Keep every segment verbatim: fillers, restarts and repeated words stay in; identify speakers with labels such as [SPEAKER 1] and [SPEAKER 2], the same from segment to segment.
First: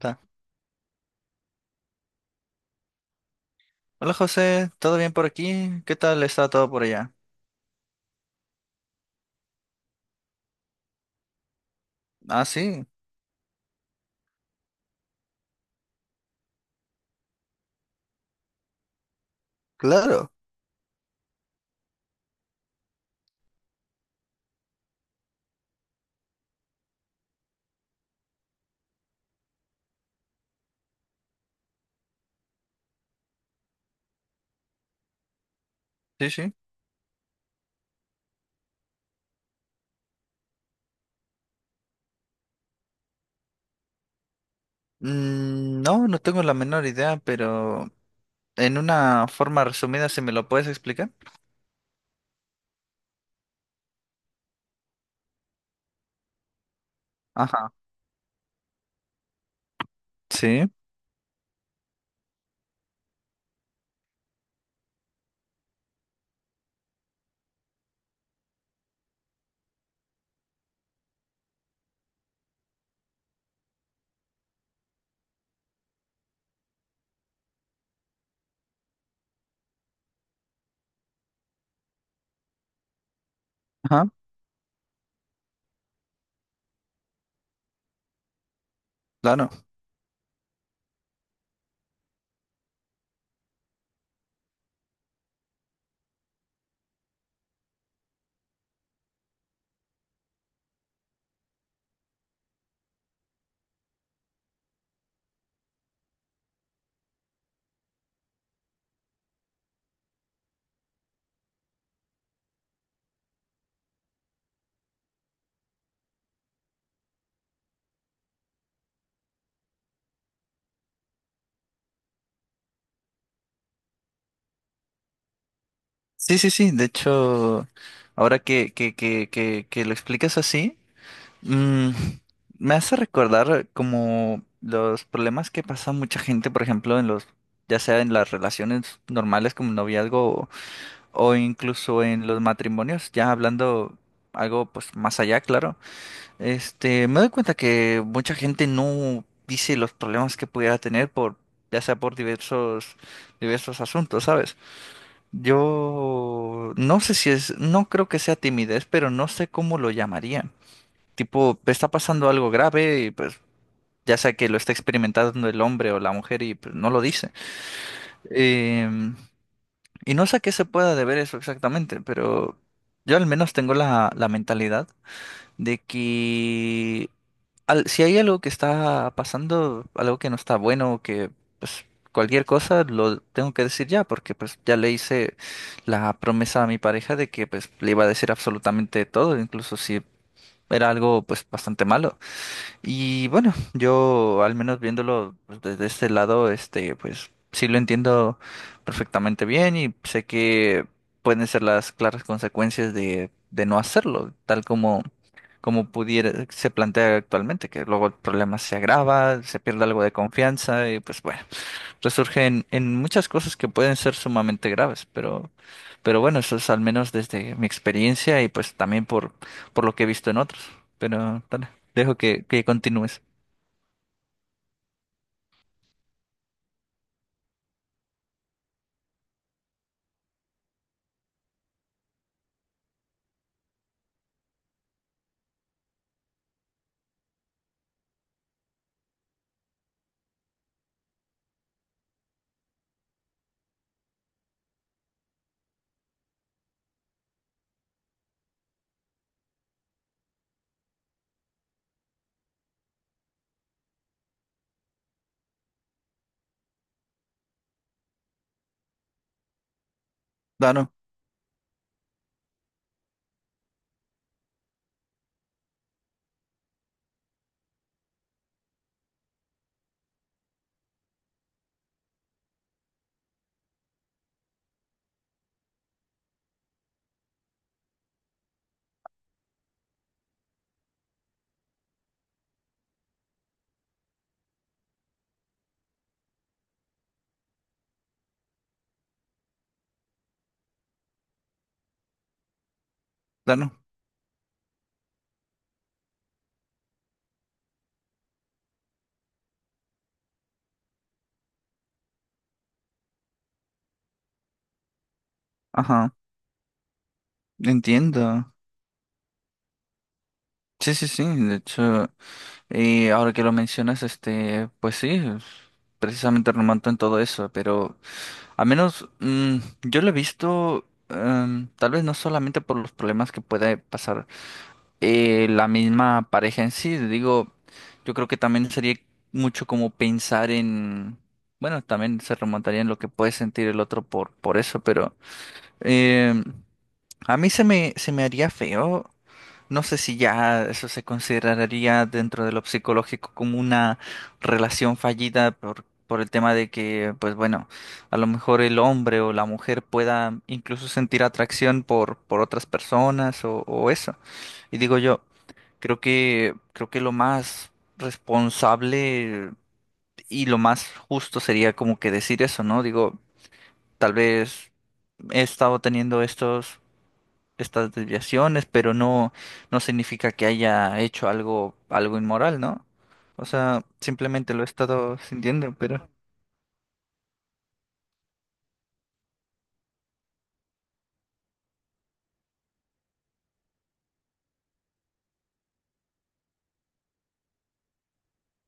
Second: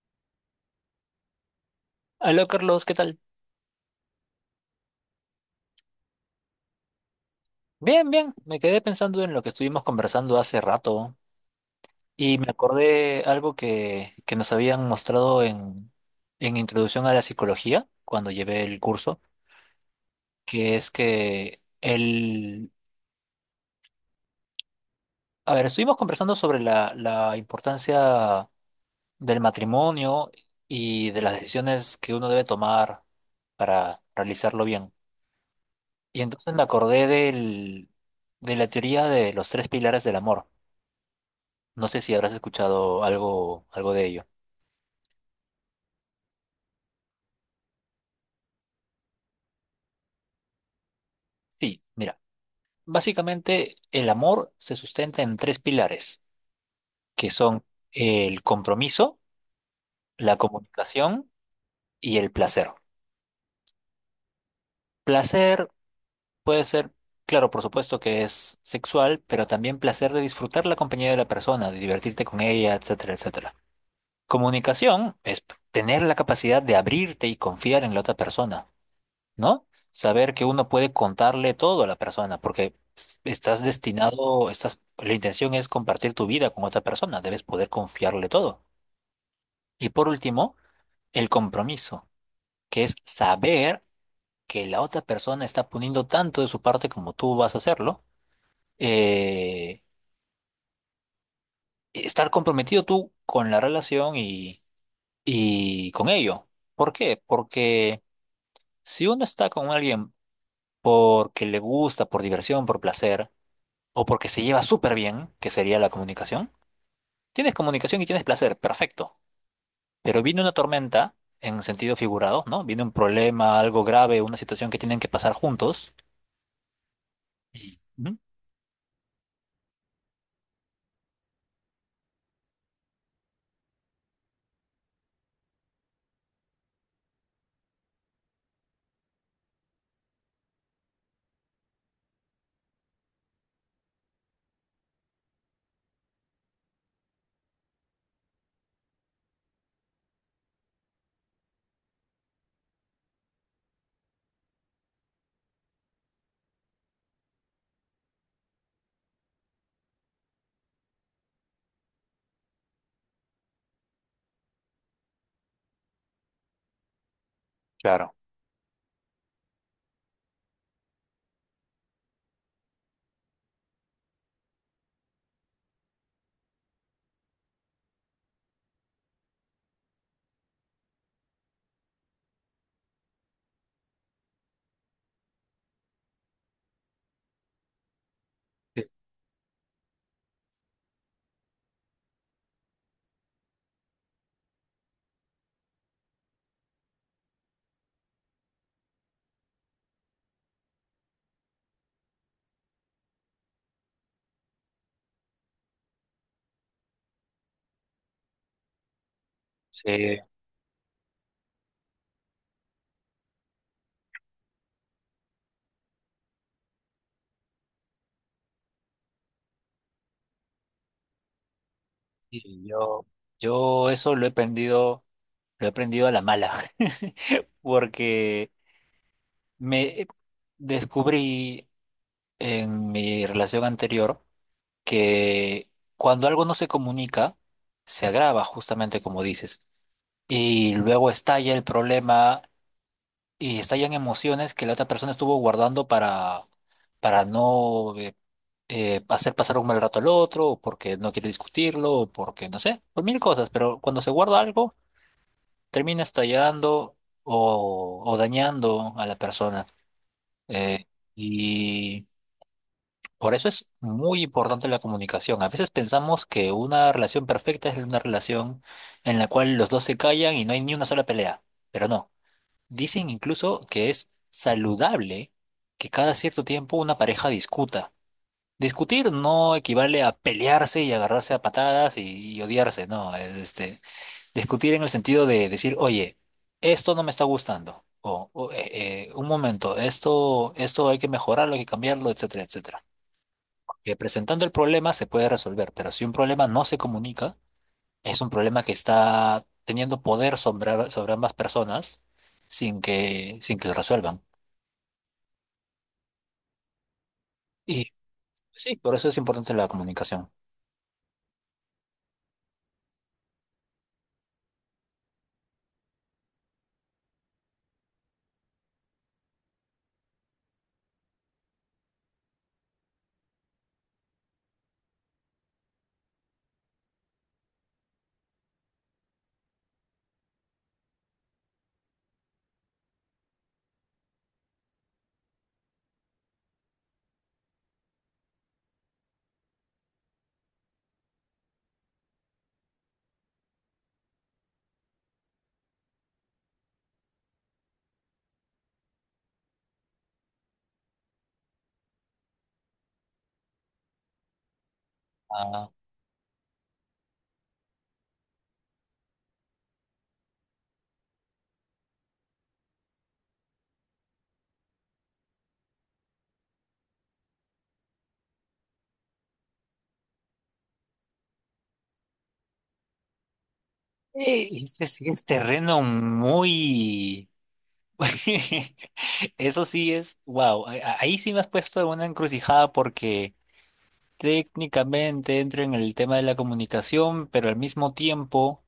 [SPEAKER 1] Ta.
[SPEAKER 2] Hola Carlos, ¿qué tal?
[SPEAKER 1] Hola José, ¿todo bien por aquí? ¿Qué tal está todo por allá?
[SPEAKER 2] Bien, bien, me quedé pensando en lo que estuvimos conversando hace rato y
[SPEAKER 1] Ah,
[SPEAKER 2] me
[SPEAKER 1] sí,
[SPEAKER 2] acordé algo que, que nos habían mostrado en, en Introducción a la Psicología cuando llevé el curso,
[SPEAKER 1] claro,
[SPEAKER 2] que es que el... A ver, estuvimos conversando sobre la, la importancia del matrimonio y de las decisiones que uno debe tomar para realizarlo bien. Y
[SPEAKER 1] sí,
[SPEAKER 2] entonces
[SPEAKER 1] sí.
[SPEAKER 2] me acordé del, de la teoría de los tres pilares del amor. No sé si habrás escuchado algo, algo de ello.
[SPEAKER 1] Mm, no, no tengo la menor idea, pero en una forma resumida, si me lo puedes explicar.
[SPEAKER 2] Sí, mira, básicamente el amor se sustenta en tres pilares, que son
[SPEAKER 1] Ajá,
[SPEAKER 2] el compromiso, la
[SPEAKER 1] sí,
[SPEAKER 2] comunicación y el placer. Placer puede ser, claro, por supuesto que es sexual, pero también placer de disfrutar la compañía de la persona, de divertirte con ella, etcétera, etcétera. Comunicación es tener la capacidad de abrirte y confiar en la otra persona, ¿no? Saber que uno puede contarle todo a la persona, porque s- estás
[SPEAKER 1] ajá,
[SPEAKER 2] destinado, estás, la intención es compartir tu vida con otra persona, debes poder confiarle todo.
[SPEAKER 1] claro.
[SPEAKER 2] Y por último, el compromiso, que es saber que la otra persona está poniendo tanto de su parte como tú vas a hacerlo, eh, estar comprometido tú con la relación y, y con ello. ¿Por qué? Porque si uno está con alguien porque le gusta, por diversión, por placer, o porque se lleva súper bien, que sería la comunicación. Tienes comunicación y tienes placer, perfecto. Pero viene una tormenta en sentido figurado, ¿no? Viene un problema, algo grave, una situación que tienen que pasar juntos.
[SPEAKER 1] Sí, sí, sí, de hecho,
[SPEAKER 2] Ujú.
[SPEAKER 1] ahora que, que, que, que, que lo explicas así, mm, me hace recordar como los problemas que pasa mucha gente, por ejemplo, en los, ya sea en las relaciones normales como noviazgo o incluso en los matrimonios, ya hablando algo pues más allá, claro, este, me doy cuenta que mucha gente no dice los problemas que pudiera tener por, ya sea por diversos, diversos asuntos, ¿sabes? Yo no sé si es, no creo que sea timidez, pero no sé cómo lo llamaría. Tipo, está pasando algo grave y pues ya sea que lo está experimentando el hombre o la mujer y pues no lo dice.
[SPEAKER 2] Claro.
[SPEAKER 1] Em, y no sé a qué se pueda deber eso exactamente, pero yo al menos tengo la, la mentalidad de que al- si hay algo que está pasando, algo que no está bueno, que pues cualquier cosa lo tengo que decir ya, porque pues ya le hice la promesa a mi pareja de que pues le iba a decir
[SPEAKER 2] Sí,
[SPEAKER 1] absolutamente todo, incluso si era algo pues bastante malo. Y bueno, yo al menos viéndolo pues, desde este lado, este, pues sí lo entiendo perfectamente bien y sé que pueden ser las claras consecuencias de, de no hacerlo, tal como, como pudiera, se plantea actualmente, que luego el problema se agrava, se pierde algo de
[SPEAKER 2] sí,
[SPEAKER 1] confianza y pues bueno resurge en, en muchas cosas que pueden ser sumamente graves, pero, pero bueno, eso es al menos desde mi experiencia y pues también por, por lo que he visto en otros. Pero dale, dejo que,
[SPEAKER 2] sí,
[SPEAKER 1] que
[SPEAKER 2] yo,
[SPEAKER 1] continúes.
[SPEAKER 2] yo eso lo he aprendido, lo he aprendido a la mala, porque me eh, descubrí en mi relación anterior que cuando algo no se comunica, se agrava justamente como dices. Y luego estalla el problema y estallan emociones que la otra persona estuvo guardando para, para no eh, eh, hacer pasar un mal rato al otro, o porque no quiere discutirlo, o porque no sé, por mil cosas, pero cuando se guarda algo, termina estallando o, o dañando a la persona. Eh,
[SPEAKER 1] Claro,
[SPEAKER 2] y por eso es muy importante la comunicación. A veces pensamos que una relación perfecta es una relación en la cual los dos se callan y no hay ni una sola pelea, pero no. Dicen incluso que es saludable que cada cierto tiempo una pareja discuta. Discutir no equivale a pelearse y agarrarse a patadas y, y odiarse, no. Es, Este, discutir en el sentido de decir, oye, esto no me está gustando. O, o, eh, eh, un momento, esto, esto hay que mejorarlo, hay que cambiarlo, etcétera, etcétera.
[SPEAKER 1] claro.
[SPEAKER 2] Que presentando el problema se puede resolver, pero si un problema no se comunica, es un problema que está teniendo poder sobre, sobre ambas personas sin que, sin que lo resuelvan.
[SPEAKER 1] Ajá,
[SPEAKER 2] Y
[SPEAKER 1] entiendo.
[SPEAKER 2] sí, por eso es importante la comunicación.
[SPEAKER 1] Sí, sí, sí. De hecho, y ahora que lo mencionas, este, pues sí, es precisamente remonta en todo eso, pero al menos mm, yo lo he visto, em, tal vez no solamente por los problemas que puede pasar. Eh, la misma pareja en sí. Digo, yo creo que también sería mucho como pensar en, bueno, también se remontaría en lo que puede sentir el otro por, por eso, pero eh, a mí se me, se me haría feo. No sé si ya eso se consideraría dentro de lo psicológico como una relación fallida por, por el tema de que, pues bueno, a lo mejor el hombre o la mujer pueda incluso sentir atracción por, por otras personas o o eso. Y digo yo,
[SPEAKER 2] Ah,
[SPEAKER 1] creo que, creo que lo más responsable y lo más justo sería como que decir eso, ¿no? Digo, tal vez he estado teniendo estos, estas desviaciones, pero no, no significa que haya hecho algo, algo inmoral, ¿no? O sea,
[SPEAKER 2] eh,
[SPEAKER 1] simplemente lo he
[SPEAKER 2] ese sí
[SPEAKER 1] estado
[SPEAKER 2] es
[SPEAKER 1] sintiendo,
[SPEAKER 2] terreno
[SPEAKER 1] pero...
[SPEAKER 2] muy... Eso sí es, wow, ahí sí me has puesto en una encrucijada porque técnicamente entro en el tema de la comunicación, pero al mismo tiempo,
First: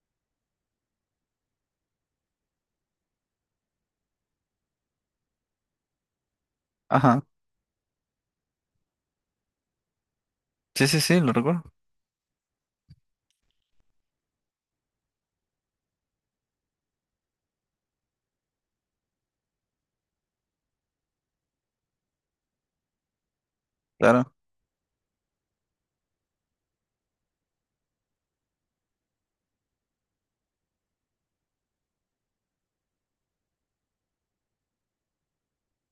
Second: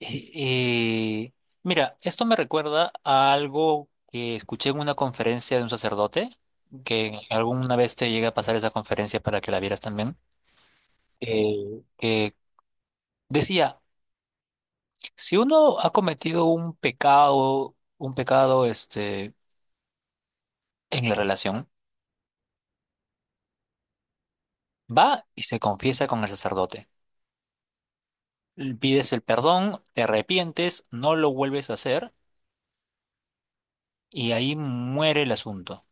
[SPEAKER 2] eh, eh, mira, esto me recuerda a algo que escuché en una conferencia de un sacerdote, que
[SPEAKER 1] Ajá.
[SPEAKER 2] alguna vez te llega a pasar esa conferencia para que la vieras también,
[SPEAKER 1] Sí, sí, sí, lo recuerdo.
[SPEAKER 2] eh, que decía... Si uno ha cometido un pecado, un pecado este, en la relación,
[SPEAKER 1] Claro.
[SPEAKER 2] va y se confiesa con el sacerdote. L- Pides el perdón, te arrepientes, no lo vuelves a hacer y ahí muere el asunto.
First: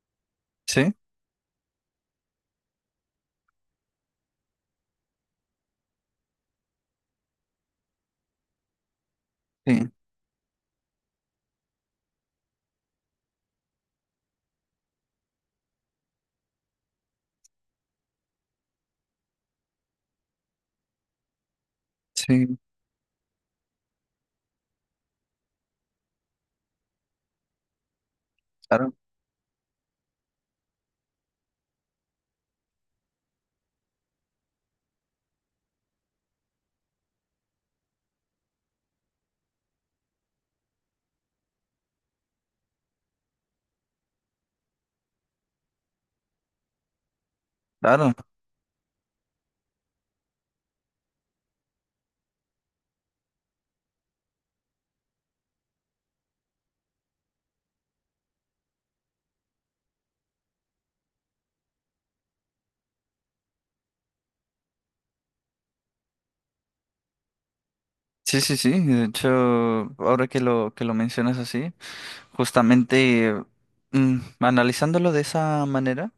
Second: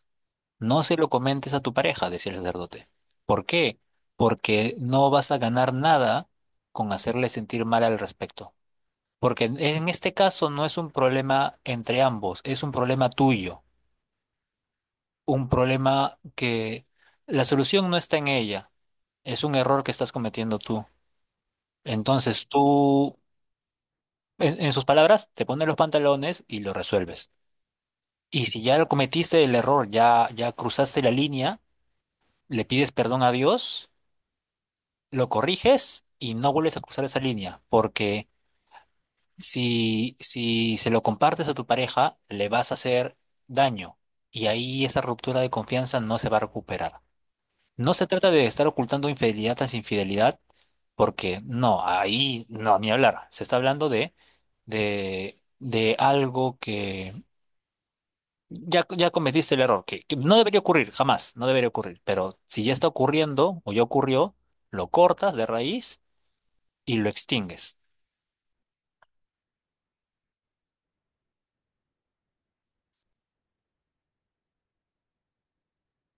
[SPEAKER 2] No
[SPEAKER 1] Sí,
[SPEAKER 2] se lo comentes a tu pareja, decía el sacerdote. ¿Por qué? Porque no vas a ganar nada con hacerle sentir mal al respecto. Porque en
[SPEAKER 1] sí,
[SPEAKER 2] en este caso no es un problema entre ambos, es un problema tuyo. Un problema que la solución no está en ella, es un error que estás cometiendo tú. Entonces
[SPEAKER 1] sí,
[SPEAKER 2] tú, en, en sus palabras, te pones los pantalones y lo resuelves. Y si ya lo
[SPEAKER 1] claro,
[SPEAKER 2] cometiste el error, ya, ya cruzaste la línea, le pides perdón a Dios, lo corriges y no vuelves a cruzar esa línea, porque si, si se lo compartes a tu pareja, le vas a hacer daño y ahí esa ruptura de confianza no se va a recuperar. No se
[SPEAKER 1] claro.
[SPEAKER 2] trata de estar ocultando infidelidad tras infidelidad, porque no, ahí no, ni hablar. Se está hablando de, de, de algo que ya, ya cometiste el error, que, que no debería ocurrir, jamás, no debería ocurrir. Pero si ya está ocurriendo o ya ocurrió, lo cortas de raíz y lo extingues.
[SPEAKER 1] Sí, sí, sí. De hecho, ahora que lo, que lo mencionas así. Justamente, mm, analizándolo de esa manera,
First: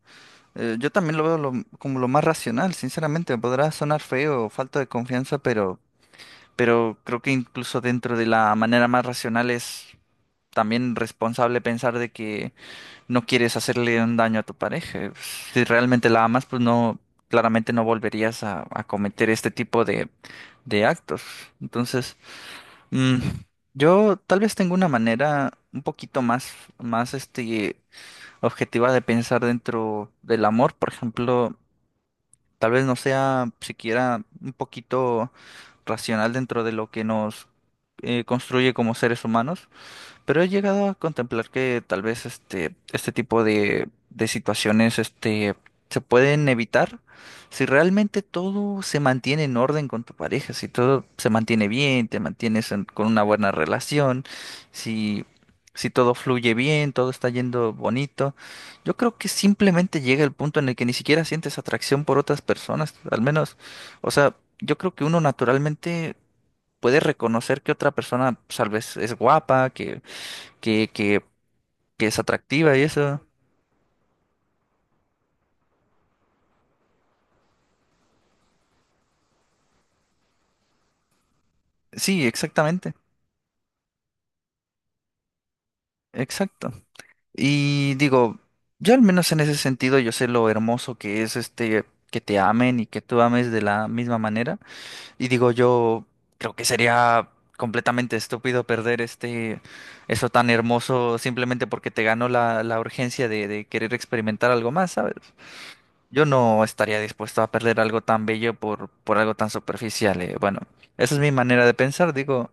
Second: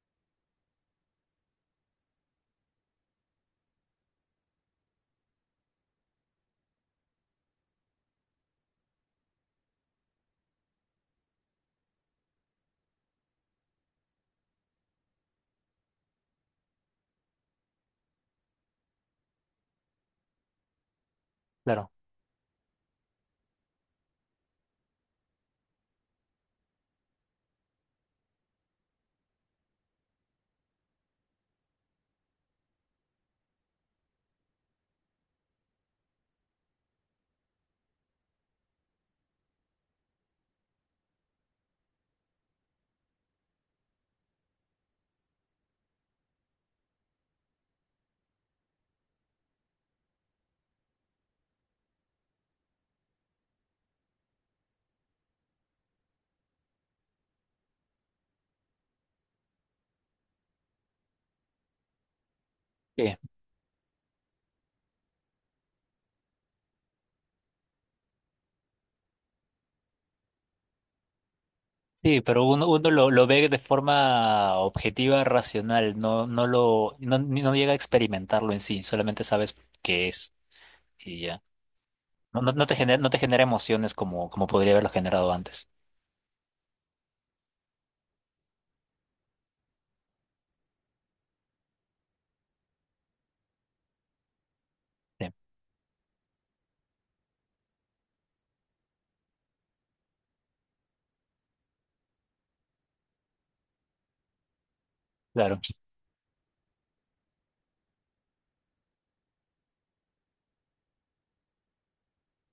[SPEAKER 1] eh, yo también lo veo lo- como lo más racional, sinceramente. Podrá sonar feo o falta de confianza, pero, pero creo que incluso dentro de la manera más racional es también responsable pensar de que no quieres hacerle un daño a tu pareja. Si realmente la amas, pues no, claramente no volverías a, a cometer este tipo de, de actos.
[SPEAKER 2] Claro.
[SPEAKER 1] Entonces, mm, yo tal vez tengo una manera un poquito más, más este objetiva de pensar dentro del amor, por ejemplo, tal vez no sea siquiera un poquito racional dentro de lo que nos eh, construye como seres humanos. Pero he llegado a contemplar que tal vez este, este tipo de, de situaciones este, se pueden evitar si realmente todo se mantiene en orden con tu pareja, si todo se mantiene bien, te mantienes en- con una buena relación, si, si todo fluye bien, todo está yendo bonito. Yo creo que simplemente llega el punto en el que ni siquiera sientes atracción por otras personas,
[SPEAKER 2] Sí,
[SPEAKER 1] al menos, o sea, yo creo que uno naturalmente puede reconocer que otra persona pues, tal vez es guapa, que que, que, que es
[SPEAKER 2] sí, pero uno,
[SPEAKER 1] atractiva y
[SPEAKER 2] uno lo,
[SPEAKER 1] eso.
[SPEAKER 2] lo ve de forma objetiva, racional, no, no lo, no, no llega a experimentarlo en sí, solamente sabes qué es. Y ya.
[SPEAKER 1] Sí,
[SPEAKER 2] No, no, no te
[SPEAKER 1] exactamente,
[SPEAKER 2] genera, no te genera emociones como, como podría haberlo generado antes.
[SPEAKER 1] exacto. Y digo, yo al menos en ese sentido yo sé lo hermoso que es este que te amen y que tú ames de la misma manera. Y
[SPEAKER 2] Sí,
[SPEAKER 1] digo, yo creo que sería completamente estúpido perder este eso tan hermoso simplemente porque te ganó la, la urgencia de, de querer experimentar algo más, ¿sabes?
[SPEAKER 2] claro.
[SPEAKER 1] Yo no estaría dispuesto a perder algo tan bello por, por algo tan superficial. eh. Bueno, esa es mi manera de pensar. Digo,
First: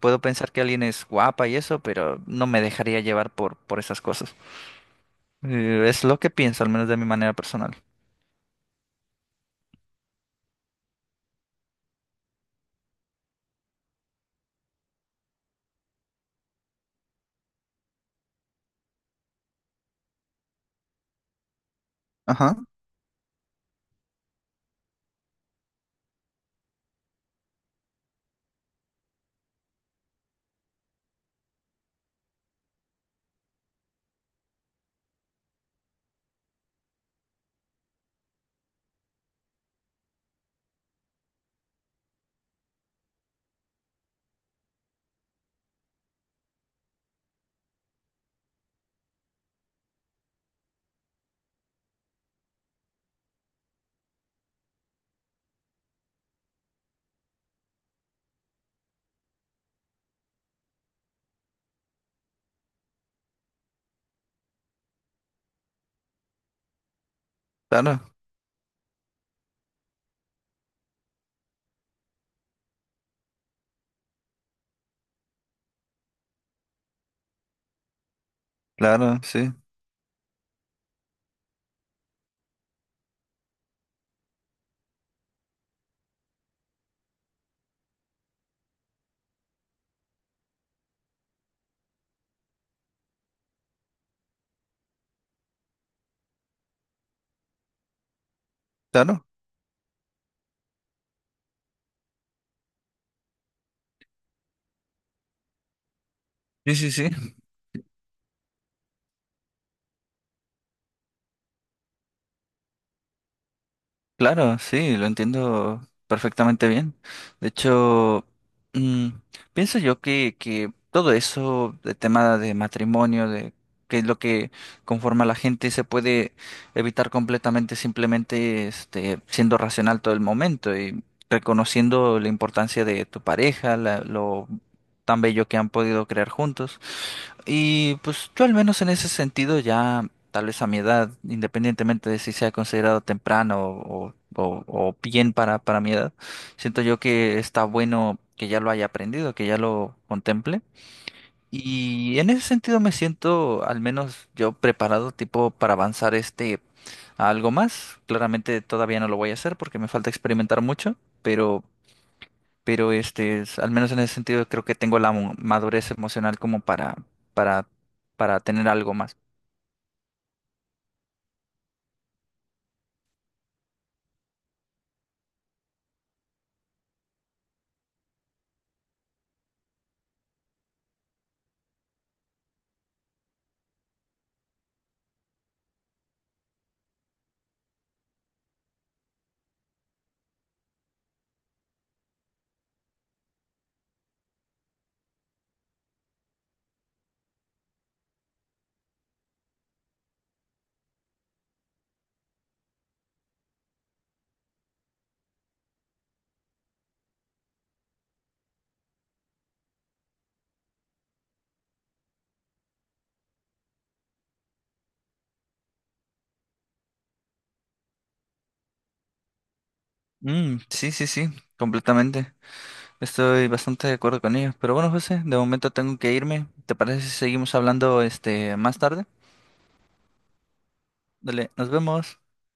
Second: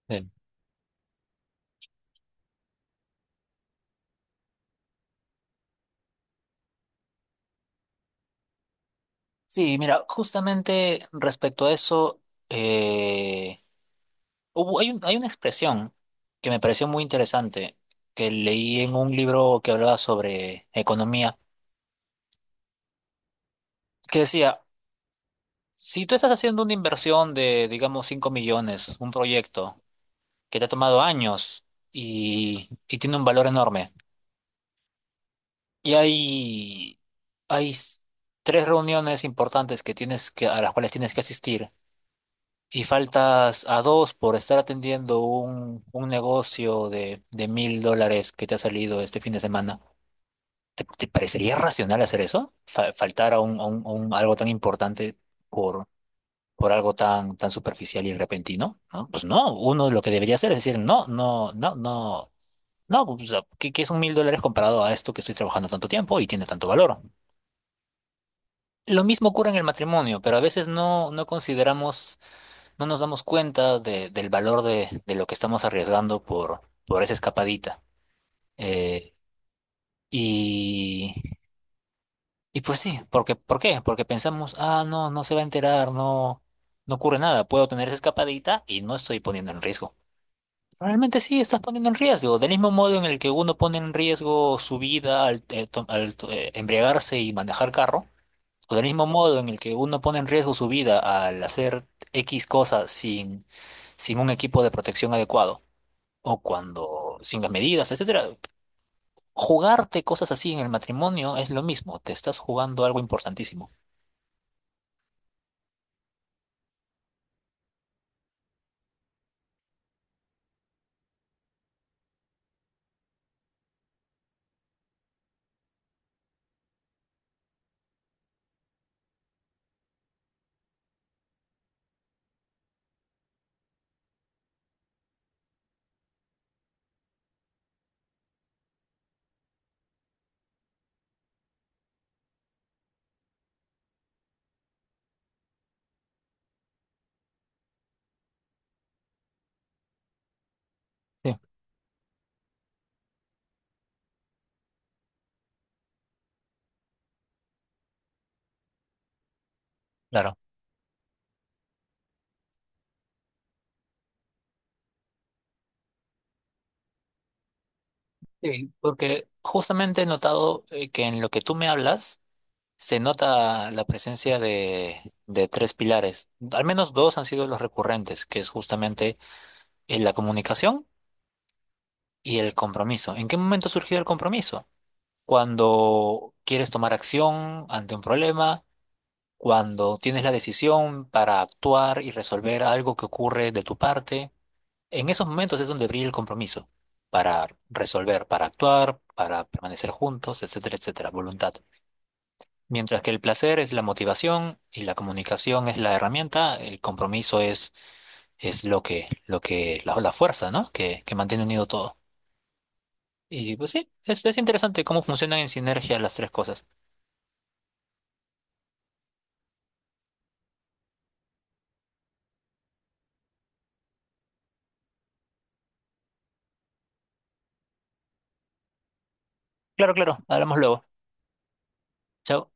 [SPEAKER 1] puedo
[SPEAKER 2] Sí,
[SPEAKER 1] pensar que alguien es guapa y eso, pero no me dejaría llevar por, por esas cosas. Eh, es lo que pienso, al menos de mi manera personal.
[SPEAKER 2] sí, mira, justamente respecto a eso, eh, hubo- hay un- hay una expresión que me pareció muy interesante, que leí en un libro que hablaba sobre economía,
[SPEAKER 1] Ajá,
[SPEAKER 2] que decía, si tú estás haciendo una inversión de, digamos, cinco millones, un proyecto que te ha tomado años y, y tiene un valor enorme. Y hay, hay s- tres reuniones importantes que tienes que, a las cuales tienes que asistir. Y faltas a dos por estar atendiendo un, un negocio de, de mil dólares que te ha salido este fin de semana. ¿Te, te parecería racional hacer eso? Fa- faltar a un, a un- a un- algo tan importante por, por algo tan, tan superficial y repentino, ¿no? Pues no, uno lo que debería hacer es decir, no, no, no, no, no, pues, o sea, ¿qué, qué son mil dólares comparado a esto que estoy trabajando tanto tiempo y tiene tanto valor?
[SPEAKER 1] claro,
[SPEAKER 2] Lo mismo ocurre en el matrimonio, pero a veces no, no consideramos, no nos damos cuenta de- del valor de, de lo que estamos arriesgando por, por esa escapadita. Eh,
[SPEAKER 1] claro, sí,
[SPEAKER 2] y, y pues sí, porque, ¿por qué? Porque pensamos, ah, no, no se va a enterar, no, no ocurre nada, puedo tener esa escapadita y no estoy poniendo en riesgo. Realmente sí, estás poniendo en riesgo, del mismo modo en el que uno pone en riesgo su vida al, eh, to- al, to- eh, embriagarse y manejar carro. O del mismo
[SPEAKER 1] claro.
[SPEAKER 2] modo en el que uno pone en riesgo su vida al hacer X cosas sin, sin un equipo de protección adecuado, o
[SPEAKER 1] Sí, sí,
[SPEAKER 2] cuando
[SPEAKER 1] sí.
[SPEAKER 2] sin las medidas, etcétera. Jugarte cosas así en el matrimonio es lo mismo, te estás jugando algo importantísimo.
[SPEAKER 1] Claro, sí, lo entiendo perfectamente bien. De hecho, mm, pienso yo que, que todo eso, de tema de matrimonio, de qué es lo que conforma a la gente, se puede evitar completamente simplemente este, siendo racional todo el momento y reconociendo la importancia de tu pareja, la- lo tan bello que han podido crear juntos. Y pues yo al menos en ese sentido ya, tal vez a mi edad, independientemente de si sea considerado temprano o, o- o bien para, para mi edad, siento yo que está bueno que ya lo haya aprendido, que ya lo contemple.
[SPEAKER 2] Sí,
[SPEAKER 1] Y en ese sentido me siento al menos yo preparado tipo para avanzar este a algo más. Claramente todavía no lo voy a hacer porque me falta
[SPEAKER 2] claro.
[SPEAKER 1] experimentar mucho, pero pero este, es- al menos en ese sentido creo que tengo la mo- madurez emocional como para, para, para tener
[SPEAKER 2] Sí,
[SPEAKER 1] algo más.
[SPEAKER 2] porque justamente he notado eh, que en lo que tú me hablas se nota la presencia de, de tres pilares. Al menos dos han sido los recurrentes, que es justamente eh, la comunicación y el compromiso. ¿En qué momento surgió el compromiso? Cuando quieres tomar acción ante un problema, cuando tienes la decisión para actuar y resolver algo que ocurre de tu parte. En esos momentos es donde brilla el compromiso, para resolver, para actuar, para permanecer juntos, etcétera, etcétera, voluntad. Mientras que el placer es la motivación y la comunicación es la herramienta, el compromiso es, es lo que, lo que, la, la fuerza, ¿no? Que, que mantiene unido todo. Y pues sí, es, es interesante cómo funcionan en sinergia las tres cosas.
[SPEAKER 1] Mm, sí, sí, sí, completamente. Estoy bastante de acuerdo con ello. Pero bueno, José, de momento tengo que irme. ¿Te parece si seguimos hablando este más tarde?
[SPEAKER 2] Claro, claro, hablamos luego.
[SPEAKER 1] Dale, nos vemos.
[SPEAKER 2] Chao.